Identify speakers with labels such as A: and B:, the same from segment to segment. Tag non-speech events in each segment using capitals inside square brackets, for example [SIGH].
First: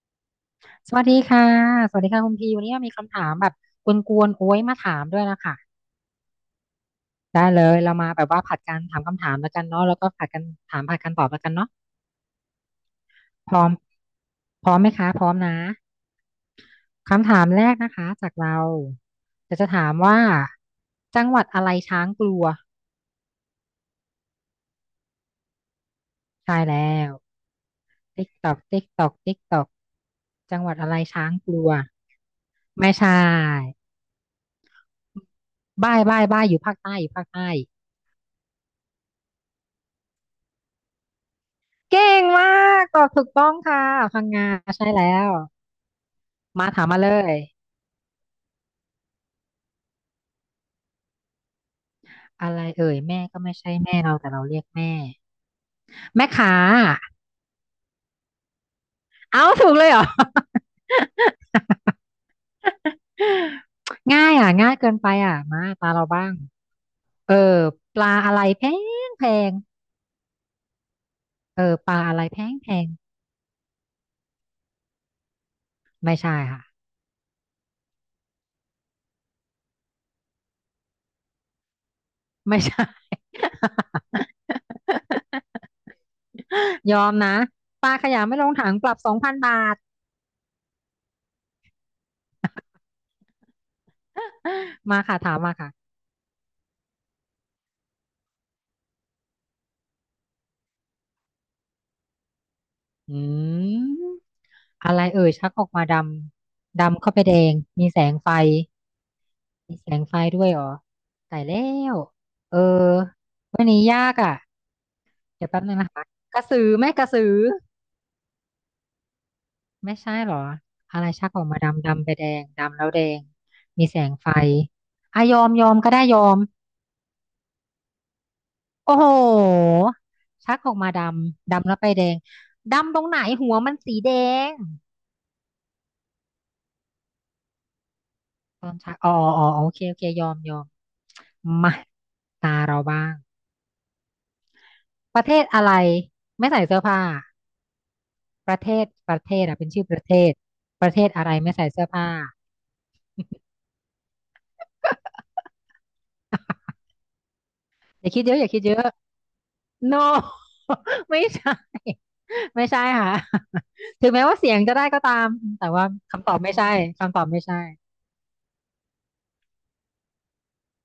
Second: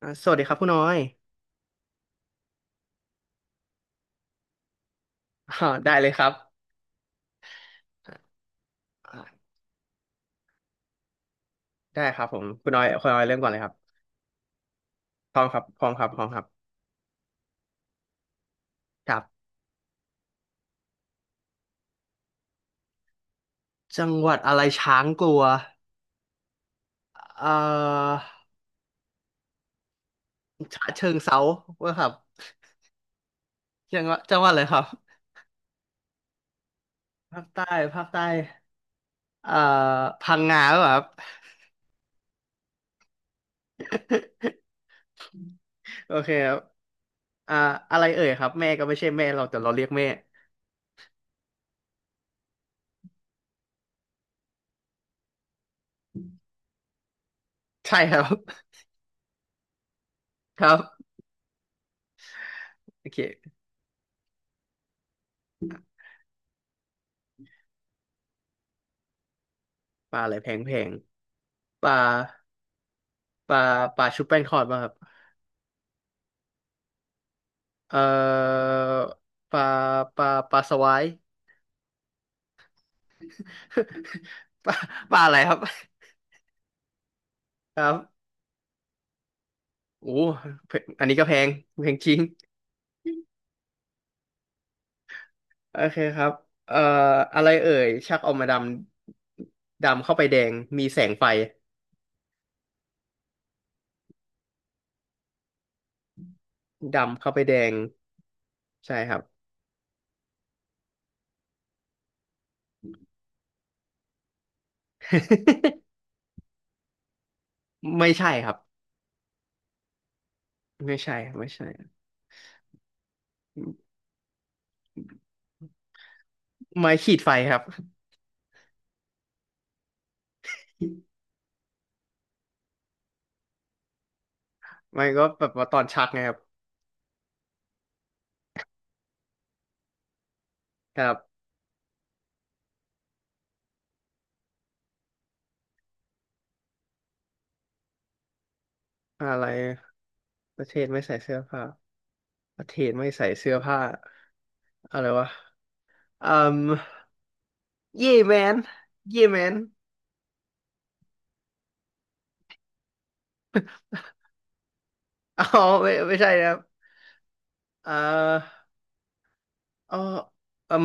A: สวัสดีครับคุณน้อ
B: ส
A: ย
B: วัสดีค่ะ สวัสดีค่ะคุณพีวันนี้มีคำถามแบบกวนๆโอ้ยมาถามด้วยนะคะ
A: อ่าได้เลยครับ
B: ได้เลยเรามาแบบว่าผัดกันถามคำถามแล้
A: อ่า
B: วกันเนาะแล้วก็ผัดกันถามผัดกันตอบแล้วกันเนาะ
A: ได้ครับผมคุณน้อยคุณน้อยเริ่มก่อน
B: พ
A: เลย
B: ร้อ
A: ค
B: ม
A: รับ
B: พร้อมไหมคะ พร้อ
A: พ
B: ม
A: ร้อมค
B: นะ
A: รับพร้อมครับพร้อมครับ
B: คำถามแรกนะคะจากเรา
A: ครับ
B: จะถามว่าจังหวัดอะไรช้างกลัว
A: จังหวัดอะไรช้างกลัว
B: ใช่แล้ว
A: เอ่อ
B: ติ๊กตอกติ๊กตอกติ๊กตอกจังหวัด
A: ฉะ
B: อะไร
A: เชิงเท
B: ช้าง
A: รา
B: กลัว
A: ว่าครับ
B: ไม่ใช่
A: จังหวัดอะไรครับ
B: บ้ายบ้ายบ้ายอยู่ภาคใต้อยู่ภาค
A: ภาค
B: ใต้
A: ใต้ภาคใต้เอ่อพังงาหรือเปล่าครับ
B: เก่งมากตอบถูกต้องค่ะพังงา
A: [LAUGHS]
B: ใช่แล้ว
A: โอเคครับ
B: มาถามมาเลย
A: อ่าอะไรเอ่ยครับแม่ก็ไม่ใช่แม่เราแต่เราเรียกแม่
B: อะไรเอ่ยแม่ก็ไม่ใช่แม่เราแต่เราเรียกแม่แม่ขา
A: ใช่ครับ
B: เอาถูกเลยเหรอ [LAUGHS]
A: [LAUGHS] ครับโอเค
B: ง่ายอ่ะง่ายเกินไปอ่ะมาตาเราบ้างเออปลาอะไรแพงแพง
A: ปลาอะไรแพงแพง
B: เออ
A: ป
B: ป
A: ลา
B: ลาอะไรแพงแพง
A: ปลาปลาชุบแป้งทอดป่ะครับ
B: ไม่ใช่ค่ะ
A: เอ่อปลาปลาปลาสวาย
B: ไม่ใช่
A: [LAUGHS] ปลาปลาอะไรครับ
B: [LAUGHS] ยอมนะ
A: ค
B: ป
A: รั
B: ลาข
A: บ
B: ยะไม่ลงถังปรับ2,000 บาท
A: โอ้เพอันนี้ก็แพงแพงจริง
B: [LAUGHS] มาค่ะถามมา
A: โอ
B: ค่ะ
A: เคครับเอ่ออะไรเอ่ยชักออกมาดำดำเข้าไปแดงมีแสงไฟ
B: อืมอะไรเอ่ยชักออกมาดำดำเข้าไป
A: ดำเข้า
B: แด
A: ไปแด
B: ง
A: ง
B: มีแสงไฟ
A: ใช่ครับ
B: มีแสงไฟด้วยเหรอตายแล้วเออวันนี้ยากอ่ะเดี๋ยวแป๊บนึงนะคะกระสือไหม่กระสือ
A: [LAUGHS] ไม่ใช่ครับ
B: ไม่ใช่เหรอ
A: ไม่
B: อะไร
A: ใช่
B: ชักออก
A: ไม่
B: มา
A: ใช่
B: ดำดำไปแดงดำแล้วแดงมีแสงไฟอ่ะยอมยอมก็ได้ยอม
A: ไม้ขีดไฟครับ
B: โอ้โหชักออกมาดำดำแล้วไปแดงดำตรงไหนหัวมันสีแดง
A: ไม้ก็แบบว่าตอนชักไงครับ
B: ตอนชักอ๋ออ๋ออ๋อโอเคโอเคยอมยอม
A: ครับ
B: มาตาเราบ้างประเทศอะไรไม่ใส่เสื้อผ้าประเทศประ
A: อะ
B: เท
A: ไร
B: ศอ่ะเป็นชื่อประเทศ
A: ประเท
B: ป
A: ศ
B: ระเท
A: ไม่
B: ศ
A: ใส่
B: อะไร
A: เสื้อ
B: ไม่
A: ผ้า
B: ใส่เสื้อผ้า
A: ประเทศไม่ใส่เสื้อผ้าอะไรวะ เอ่ม
B: อ
A: เย่
B: ย่าคิดเย
A: แม
B: อะอย่า
A: น
B: คิดเยอะ
A: เย่แมน
B: no [LAUGHS] ไม่ใช่ไม่ใช่ค่ะ [LAUGHS] ถึงแม้ว่าเสียงจะได้ก็ตาม
A: อ๋อ
B: แต่
A: [LAUGHS]
B: ว่า
A: ไม่ไม่
B: คำ
A: ใช่
B: ตอบ
A: นะค
B: ไม่
A: รับ
B: ใช่คำตอบไม่ใช่
A: เอ่ออ่อเอ่ม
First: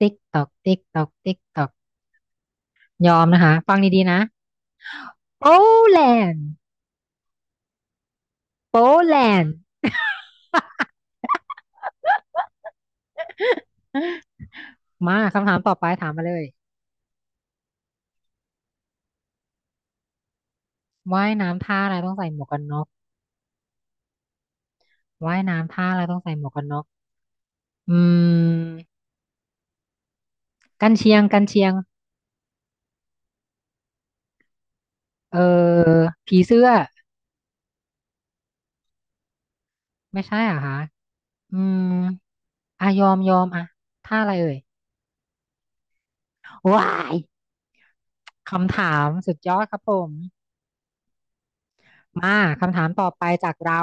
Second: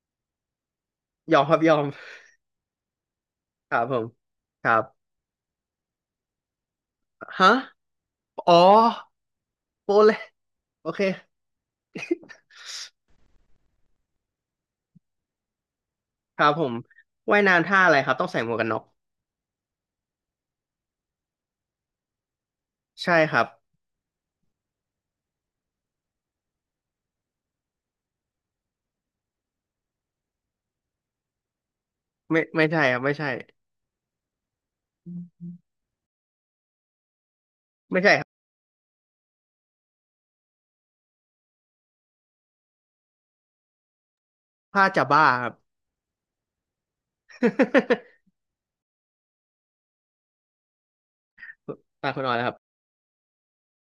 B: ติ๊กตอกติ๊กตอก
A: ย
B: ติ๊
A: อ
B: ก
A: มครั
B: ต
A: บ
B: อ
A: ย
B: ก
A: อม
B: ยอมนะคะ
A: ค
B: ฟั
A: รั
B: ง
A: บผ
B: ดี
A: ม
B: ๆนะ
A: ครับ
B: โปแลนด์
A: ฮะอ๋อ
B: โปแลนด์
A: โปแลนโอเค
B: มาคำถามต่อไปถามมาเล
A: ค
B: ย
A: รับผมว่ายน้ำท่าอะไรครับต้องใส่หมวกกันน็อก
B: ว่ายน้ำท่าอะไรต้องใส่หมวกกันน็อก
A: ใช่ครับ
B: ว่ายน้ำท่าอะไรต้องใส่หมวกกันน็อก อืมกันเชียงกันเชียง
A: ไม่ไม่ใช่ครับไม่ใช่
B: เออผีเสื้อไม่ใช่เหรอ่ะคะอืมอ่ะยอมยอมอ่ะท่าอะไรเอ่ย
A: ผ้าจะบ้าครับ
B: ว้ายคำถามสุดยอดครับผม
A: [LAUGHS] ตาคุณออ
B: มา
A: ยแล้วครับ
B: คำถามต่อไปจากเรา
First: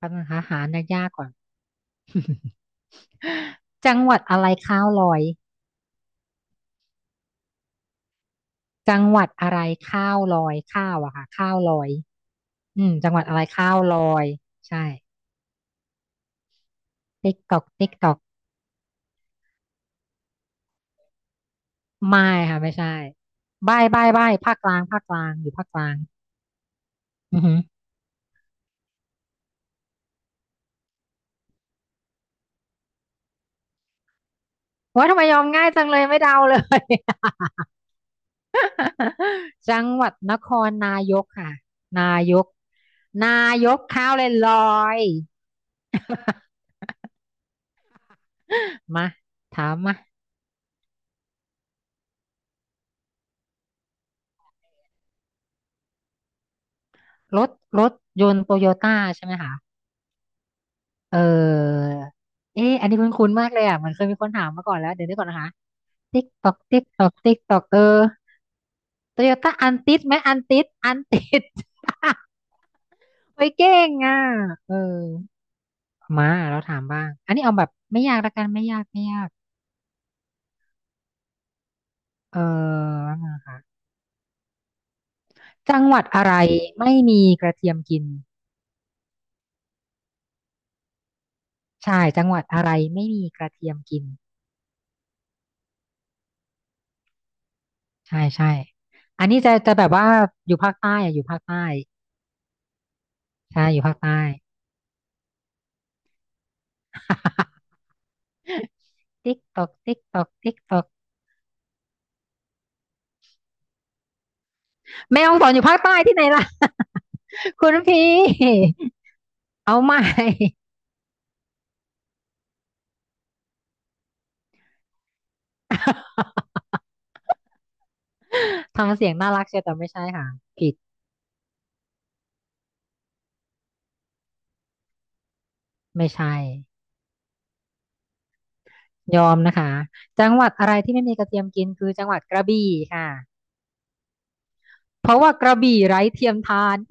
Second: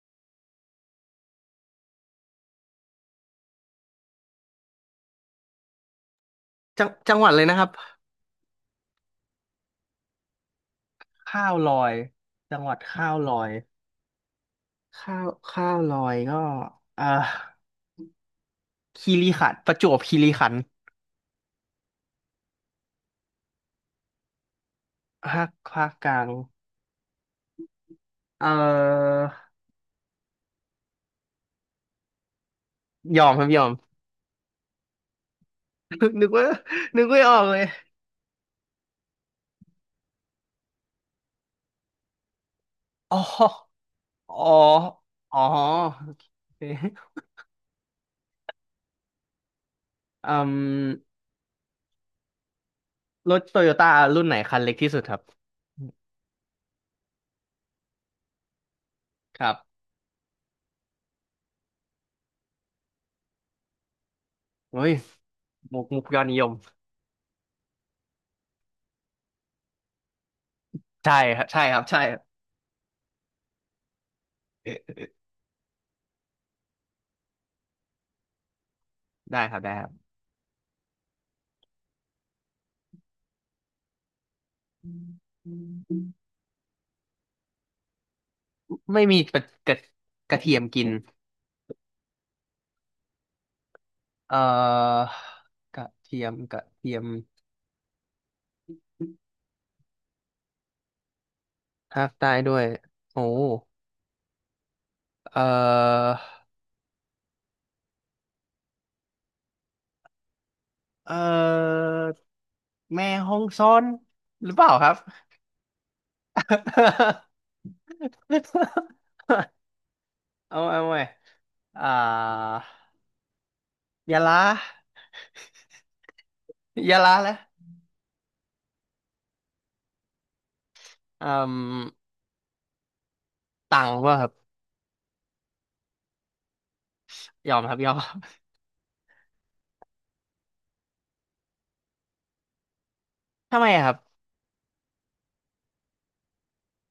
B: คำถามหายากๆก่อนจังหวัดอะไรข้าวลอย
A: จังหวัดเลยนะครับ
B: จังหวัดอะไรข้าวลอยข้าวอะค่ะ
A: ข้า
B: ข้า
A: ว
B: ว
A: ล
B: ล
A: อ
B: อย
A: ยจังหวัด
B: อืม
A: ข้า
B: จัง
A: ว
B: หวัด
A: ล
B: อะ
A: อ
B: ไร
A: ย
B: ข้าวลอยใช่
A: ข้าวลอยก็อ่า
B: ติ๊กตอกติ๊กตอก
A: คีรีขันธ์ประจวบคีรีขันธ์
B: ไม่ค่ะไม่ใช่ใบ้ใบ้ใบ้ภาคกลางภาคกลาง
A: ภา
B: อ
A: ค
B: ยู่ภาคก
A: ภา
B: ลา
A: ค
B: ง
A: กลาง
B: อือฮึ
A: เอ่อยอมครับยอม
B: ว่าทำไมยอมง่ายจัง
A: นึ
B: เลย
A: ก
B: ไม่
A: นึก
B: เดา
A: ว่า
B: เลย
A: นึกไม่ออกเลย
B: [LAUGHS] จังหวัดนครนายกค่ะนายก
A: อ๋
B: นา
A: อ
B: ยกข้าวเลย
A: อ๋อ
B: ลอยๆ
A: อ๋อโอเ
B: [LAUGHS]
A: ค
B: มาถามมา
A: อืมรถโตโยต้ารุ่นไหนคันเล็กที่สุดครับ
B: รถรถยนต์โตโยต้าใช่ไหม
A: ครั
B: คะ
A: บ
B: เออเอ๊ะอันนี้คุ้นๆมากเลยอ่ะเหมอนเคยมีคนถามมาก่อน
A: เฮ้
B: แล้ว
A: ย
B: เดี๋ยวนี้ก่อนนะคะ
A: มุกยอ
B: ติ๊
A: ด
B: ก
A: นิย
B: ตอ
A: ม
B: กติ๊กตอกติ๊กตอกเออโตโยต้าอันติดไหมอันติด [LAUGHS] อัน
A: ใช่
B: ติ
A: ครั
B: ด
A: บใช่ครับใช่ครับ
B: [LAUGHS] ไปเก่งอ่ะ
A: เออ
B: เอ
A: เอ
B: อ
A: อ
B: มาเราถามบ้างอันนี้เอาแบบไม่ยากละกันไม่ยากไม่ยาก
A: ได้ครับได้ครับ
B: เออจังหวัดอะไรไม่มีกระเทียมกิน
A: ไม่มีกระกระกระเทียมกิน
B: ใช่จังหวัดอะไรไม่มีกระเทียมกิน
A: เอ่อกระเทียมกระเทียม
B: ใช่ใช่อันนี้จะแบบว่าอยู่ภาคใต้อะอยู่ภาคใต้
A: ภาคใต้ด้วยโอ้
B: ใช่อยู่ภาคใต้
A: เอ่อ
B: [LAUGHS] ติ๊กตอกติ๊กตอกติ๊กตอก
A: เออแม่ฮองซอนหรือเปล่าครับ
B: แม่ฮ่องสอนอยู่ภาคใต้ที่ไหนล่ะ
A: [LAUGHS]
B: [LAUGHS] คุณพี่ [LAUGHS] เอาใหม่
A: เอาใหม่อ่ายะลายะลาแล้ว
B: [LAUGHS] ทำเสียงน่ารักเชียวแต่ไม่ใช่ค่ะผิด
A: อืมตังว่าครับ
B: ไม่ใช่
A: ยอมครับยอม
B: ยอมนะคะจังหวัดอะไรที่ไม่มีกระเทียมกินคือจังหวัดกระบี่ค่ะ
A: [LAUGHS] ทำไมอะครับ
B: เพราะว่ากระบี่ไร้เทียมทาน [LAUGHS]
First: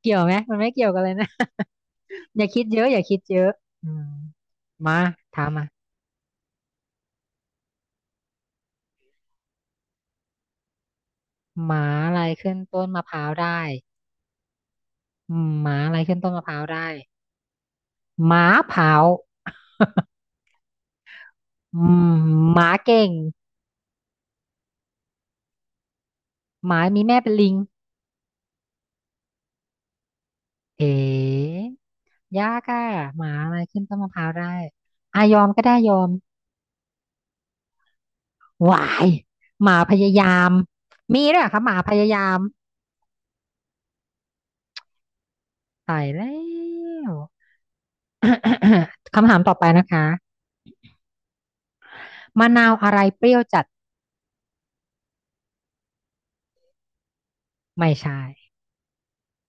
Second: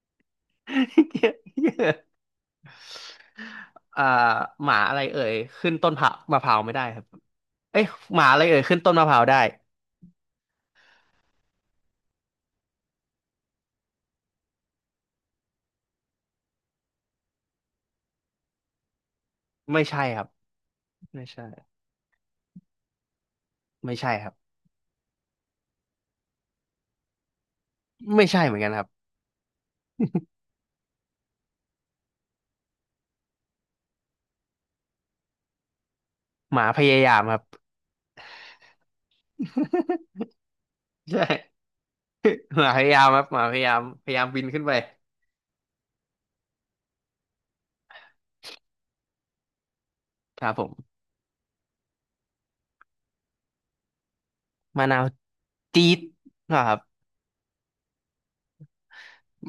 B: เกี่ยวไหมมันไม่เกี่ยวกันเล
A: [LAUGHS]
B: ย
A: เย
B: นะ
A: อะ [LAUGHS] เย
B: [LAUGHS]
A: อะ
B: อย่าคิดเยอะอย่าคิดเยอะอื
A: อ่า
B: ม
A: หมาอะ
B: มา
A: ไรเอ่ย
B: ถามมา
A: ขึ้นต้นผักมะพร้าวไม่ได้ครับเอ้ยหมาอะไรเอ่ยขึ้นต้นมะพร้าวได้
B: หมาอะไรขึ้นต้นมะพร้าวได้อืมหมาอะไรขึ้นต้นมะพร้าวได้หมาเผา
A: ไม่
B: [LAUGHS]
A: ใช่ครับไม่ใช่
B: อืมหมาเก่ง
A: ไม่ใช่ครับ
B: หมามีแม่เป็นลิง
A: ไม่ใช่เหมือนกันครับ
B: เอ๋ยากอะหมาอะไรขึ้นต้นมะพร้าวได้อายอมก็ได้ยอม
A: หมาพยายามครับ
B: หวายหมาพยา
A: [LAUGHS]
B: ยาม
A: ใช่
B: มีด้วยเหรอคะหมาพยายาม
A: หมาพยายามครับหมาพยายามพยายามบินขึ้นไป
B: ตายแล้ว [COUGHS] คำถามต่อไปนะคะ
A: ครับผม
B: มะนาวอะไรเปรี้ยวจัด
A: มะนาวจี๊ดนะครับ
B: ไม่ใช่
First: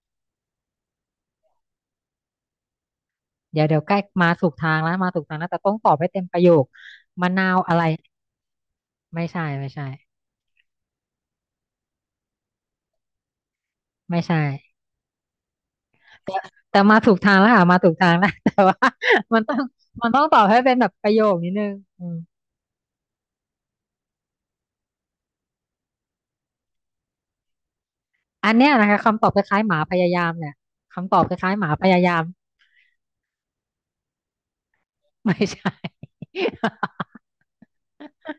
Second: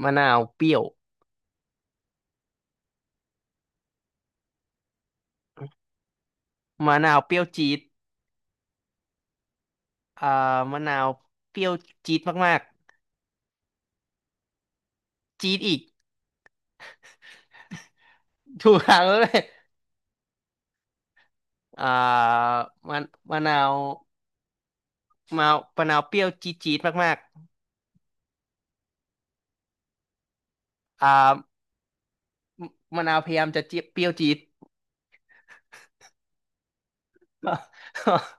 A: มะนาวเปรี้ยว
B: เดี๋ยวเดี๋ยวใกล้มาถูกทางแล้วมาถูกทางแล้วแต่ต้องตอบให้เต็มประโยค
A: มะนาว
B: มะ
A: เปรี้ยว
B: นาว
A: จี๊
B: อะ
A: ด
B: ไรไม่ใช่ไม่ใช่
A: อ่ามะนาวเปรี้ยวจี๊ดมาก
B: ไม่ใช่
A: ๆจี๊ดอีก
B: แต่แต่มาถูกทางแล้วค่ะมาถูกทางแล้ว [LAUGHS] แต่
A: ถู
B: ว่า
A: กทางแล้วเล
B: มั
A: ย
B: นต้องมันต้องตอบให้เป็นแบบประโยคนิดนึง
A: อ่า
B: อืม
A: มะมะนาวมะนาวมะนาวเปรี้ยวจี๊ดจี๊ดมาก
B: อันเนี้ยนะคะคำตอบคล้ายๆหมาพยายามเนี่ย
A: ๆ
B: คำตอบคล้ายๆหมาพยายาม
A: มะนาวพยายามจะเจี๊ยเปรี้ยวจี๊ด
B: ไม่ใช่ [LAUGHS]
A: [LAUGHS]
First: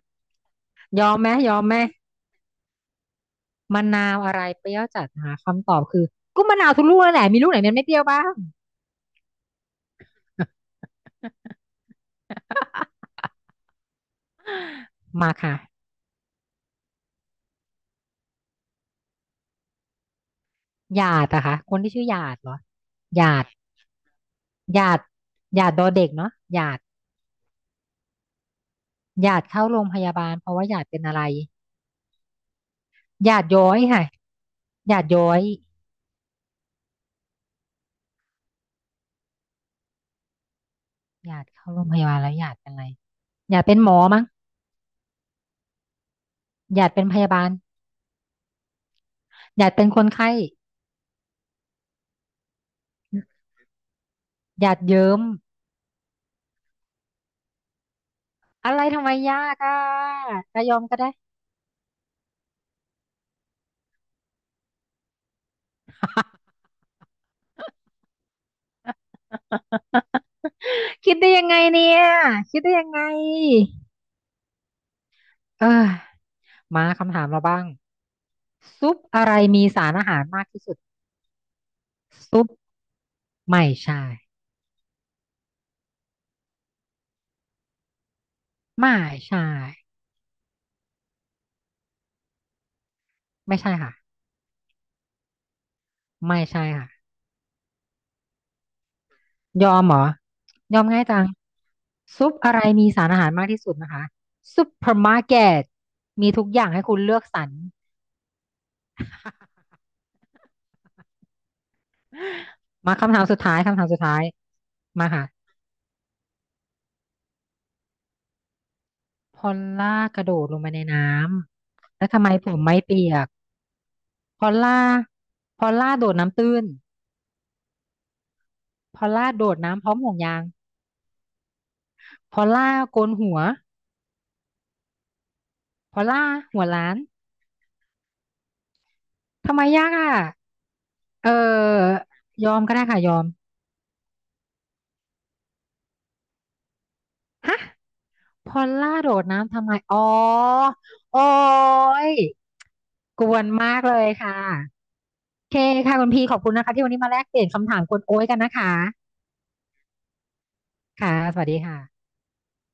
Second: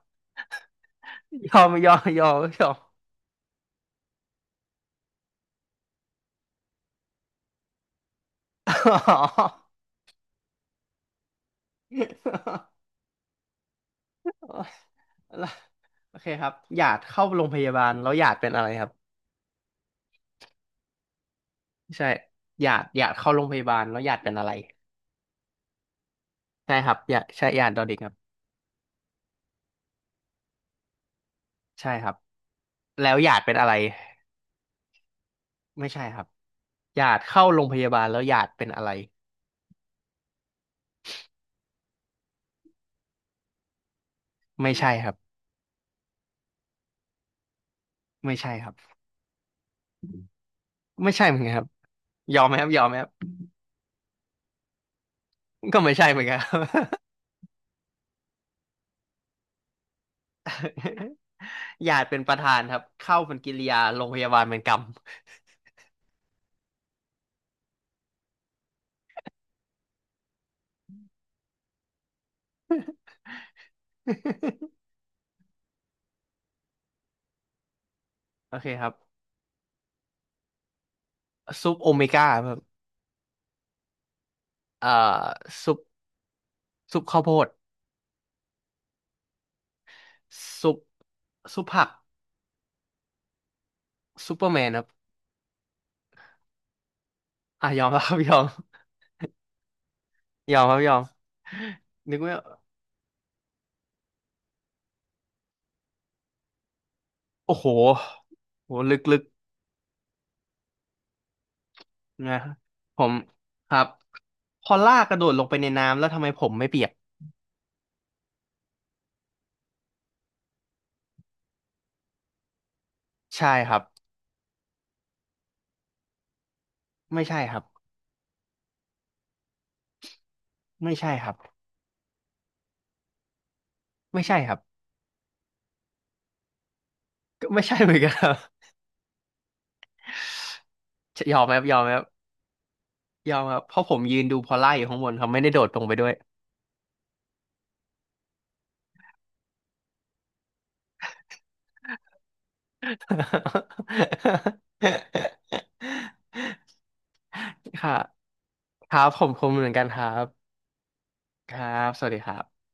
B: ยอมไหม
A: ย
B: ยอ
A: อ
B: ม
A: ม
B: ไหม
A: ยอมยอมยอม
B: มะนาวอะไรเปรี้ยวจัดหาคำตอบคือก็มะนาวทุกลูกนั่นแหละมีลูกไหนมันไม่เปรี้ยวบ้าง
A: อ๋อ [LAUGHS]
B: [LAUGHS]
A: โออ
B: มา
A: แล้ว
B: ค่ะ
A: โอเคครับหยาดเข้าโรงพยาบาลแล้วหยาดเป็นอะไรครับ
B: หยาดอะคะคนที่ชื่
A: ใช่
B: อหยาดเหรอ
A: หยาดหยาด
B: ห
A: เข้า
B: ยา
A: โร
B: ด
A: งพยาบาลแล้วหยาดเป็นอะไร
B: หยาดหยาดดอเด็กเนาะหยา
A: ใช่
B: ด
A: ครับหยาดใช่หยาดดอเด็กครับ
B: หยาดเข้าโรงพยาบาลเพราะว่าหยาดเป็นอะไร
A: ใช่ครับแล้วห
B: ห
A: ยา
B: ยา
A: ด
B: ด
A: เป็น
B: ย้
A: อะ
B: อ
A: ไร
B: ยค่ะหยาดย้อย
A: ไม่ใช่ครับหยาดเข้าโรงพยาบาลแล้วหยาดเป็นอะไร
B: หยาดเข้าโรงพยาบาลแล้วหยาดเป็นอะไรหยาดเป็นหมอมั้ง
A: ไม่ใช่ครับ
B: หยาดเป็นพยาบาล
A: ไม่ใช่ครับ
B: หยาดเป็นคนไข้
A: ไม่ใช่เหมือนกันครับยอมไหมครับยอมไหมครับ
B: หยาดเยิ้ม
A: ก็ไม่ใช่เหมือนกันครับ
B: อะไรทำไมยากอะจะยอมก็ได้
A: [LAUGHS] หยาดเป็นประธานครับเข้าเป็นกิริยาโรงพยาบาลเป็นกรรม
B: [LAUGHS] คิดได้ยังไงเนี่ยคิดได้ยังไง
A: [LAUGHS]
B: เออมาคำถามเราบ้าง
A: โอเคครั
B: ซุ
A: บ
B: ปอะไรมีสารอาหารมากที่สุด
A: ซุปโอเมก้า
B: ซุป
A: ครับ
B: ไม่ใช่
A: เอ่อซุปซุปข้าวโพด
B: ไม่ใช่
A: ซุปซุปผัก
B: ไม่ใช่ค่ะ
A: ซูเปอร์แมนครับ
B: ไม่ใช่ค่ะ
A: อ่ะยอมครับ [LAUGHS] ยอม
B: ยอมเหรอ
A: ยอมครั
B: ย
A: บ
B: อม
A: ยอม
B: ง่ายจัง
A: นึก
B: ซุป
A: ว่า
B: อะไรมีสารอาหารมากที่สุดนะคะซุปเปอร์มาร์เก็ตมีทุกอย่างให้คุณเลือกสรร
A: โอ้โหโหลึก
B: [LAUGHS]
A: ๆนะ
B: มา
A: ผม
B: คำถามสุดท้าย
A: ครั
B: คำถา
A: บ
B: มสุดท้าย
A: พอลาก
B: มา
A: กระโด
B: ค่ะ
A: ดลงไปในน้ำแล้วทำไมผมไม่เปียก
B: พอลล่ากระโดดลงไปในน้ำแล้วทำไมผมไม่เปียก
A: ใช่ครับ
B: พอลล่าพอลล่าโดดน้ำตื้น
A: ไม่ใช่ครับ
B: พอลล่าโดดน้ำพร้อมห่วงยาง
A: ไม่ใช่ครับ
B: พอลล่าโกนหัว
A: ไม่ใช่ครับ
B: พอลล่าหัวล้าน
A: ก็ไม่ใช่เหมือนกันครับ
B: ทำไมยากอ่ะเ
A: [LAUGHS] ยอมไหมครับยอมไหมค
B: ออ
A: รับ
B: ยอมก็ได้ค่ะยอม
A: ยอมครับเพราะผมยืนดูพอลล่าอยู่ข้างบนครับไม่ได้โดดลงไปด้วย
B: ฮะพอลล่าโดดน้ำทำไมอ๋อโอ้ยกวนมากเลยค่ะโอเคค่ะคุณพี
A: [LAUGHS]
B: ขอบคุณนะคะที่วันนี้มาแลกเปลี่ยนคำถาม
A: ค่ะ
B: กวนโอ้ยกันนะคะ
A: ครับผมคมเหมือนกันครับ
B: ค่ะสวัส
A: ค
B: ดี
A: รับ สวั
B: ค่ะ
A: สดีครับ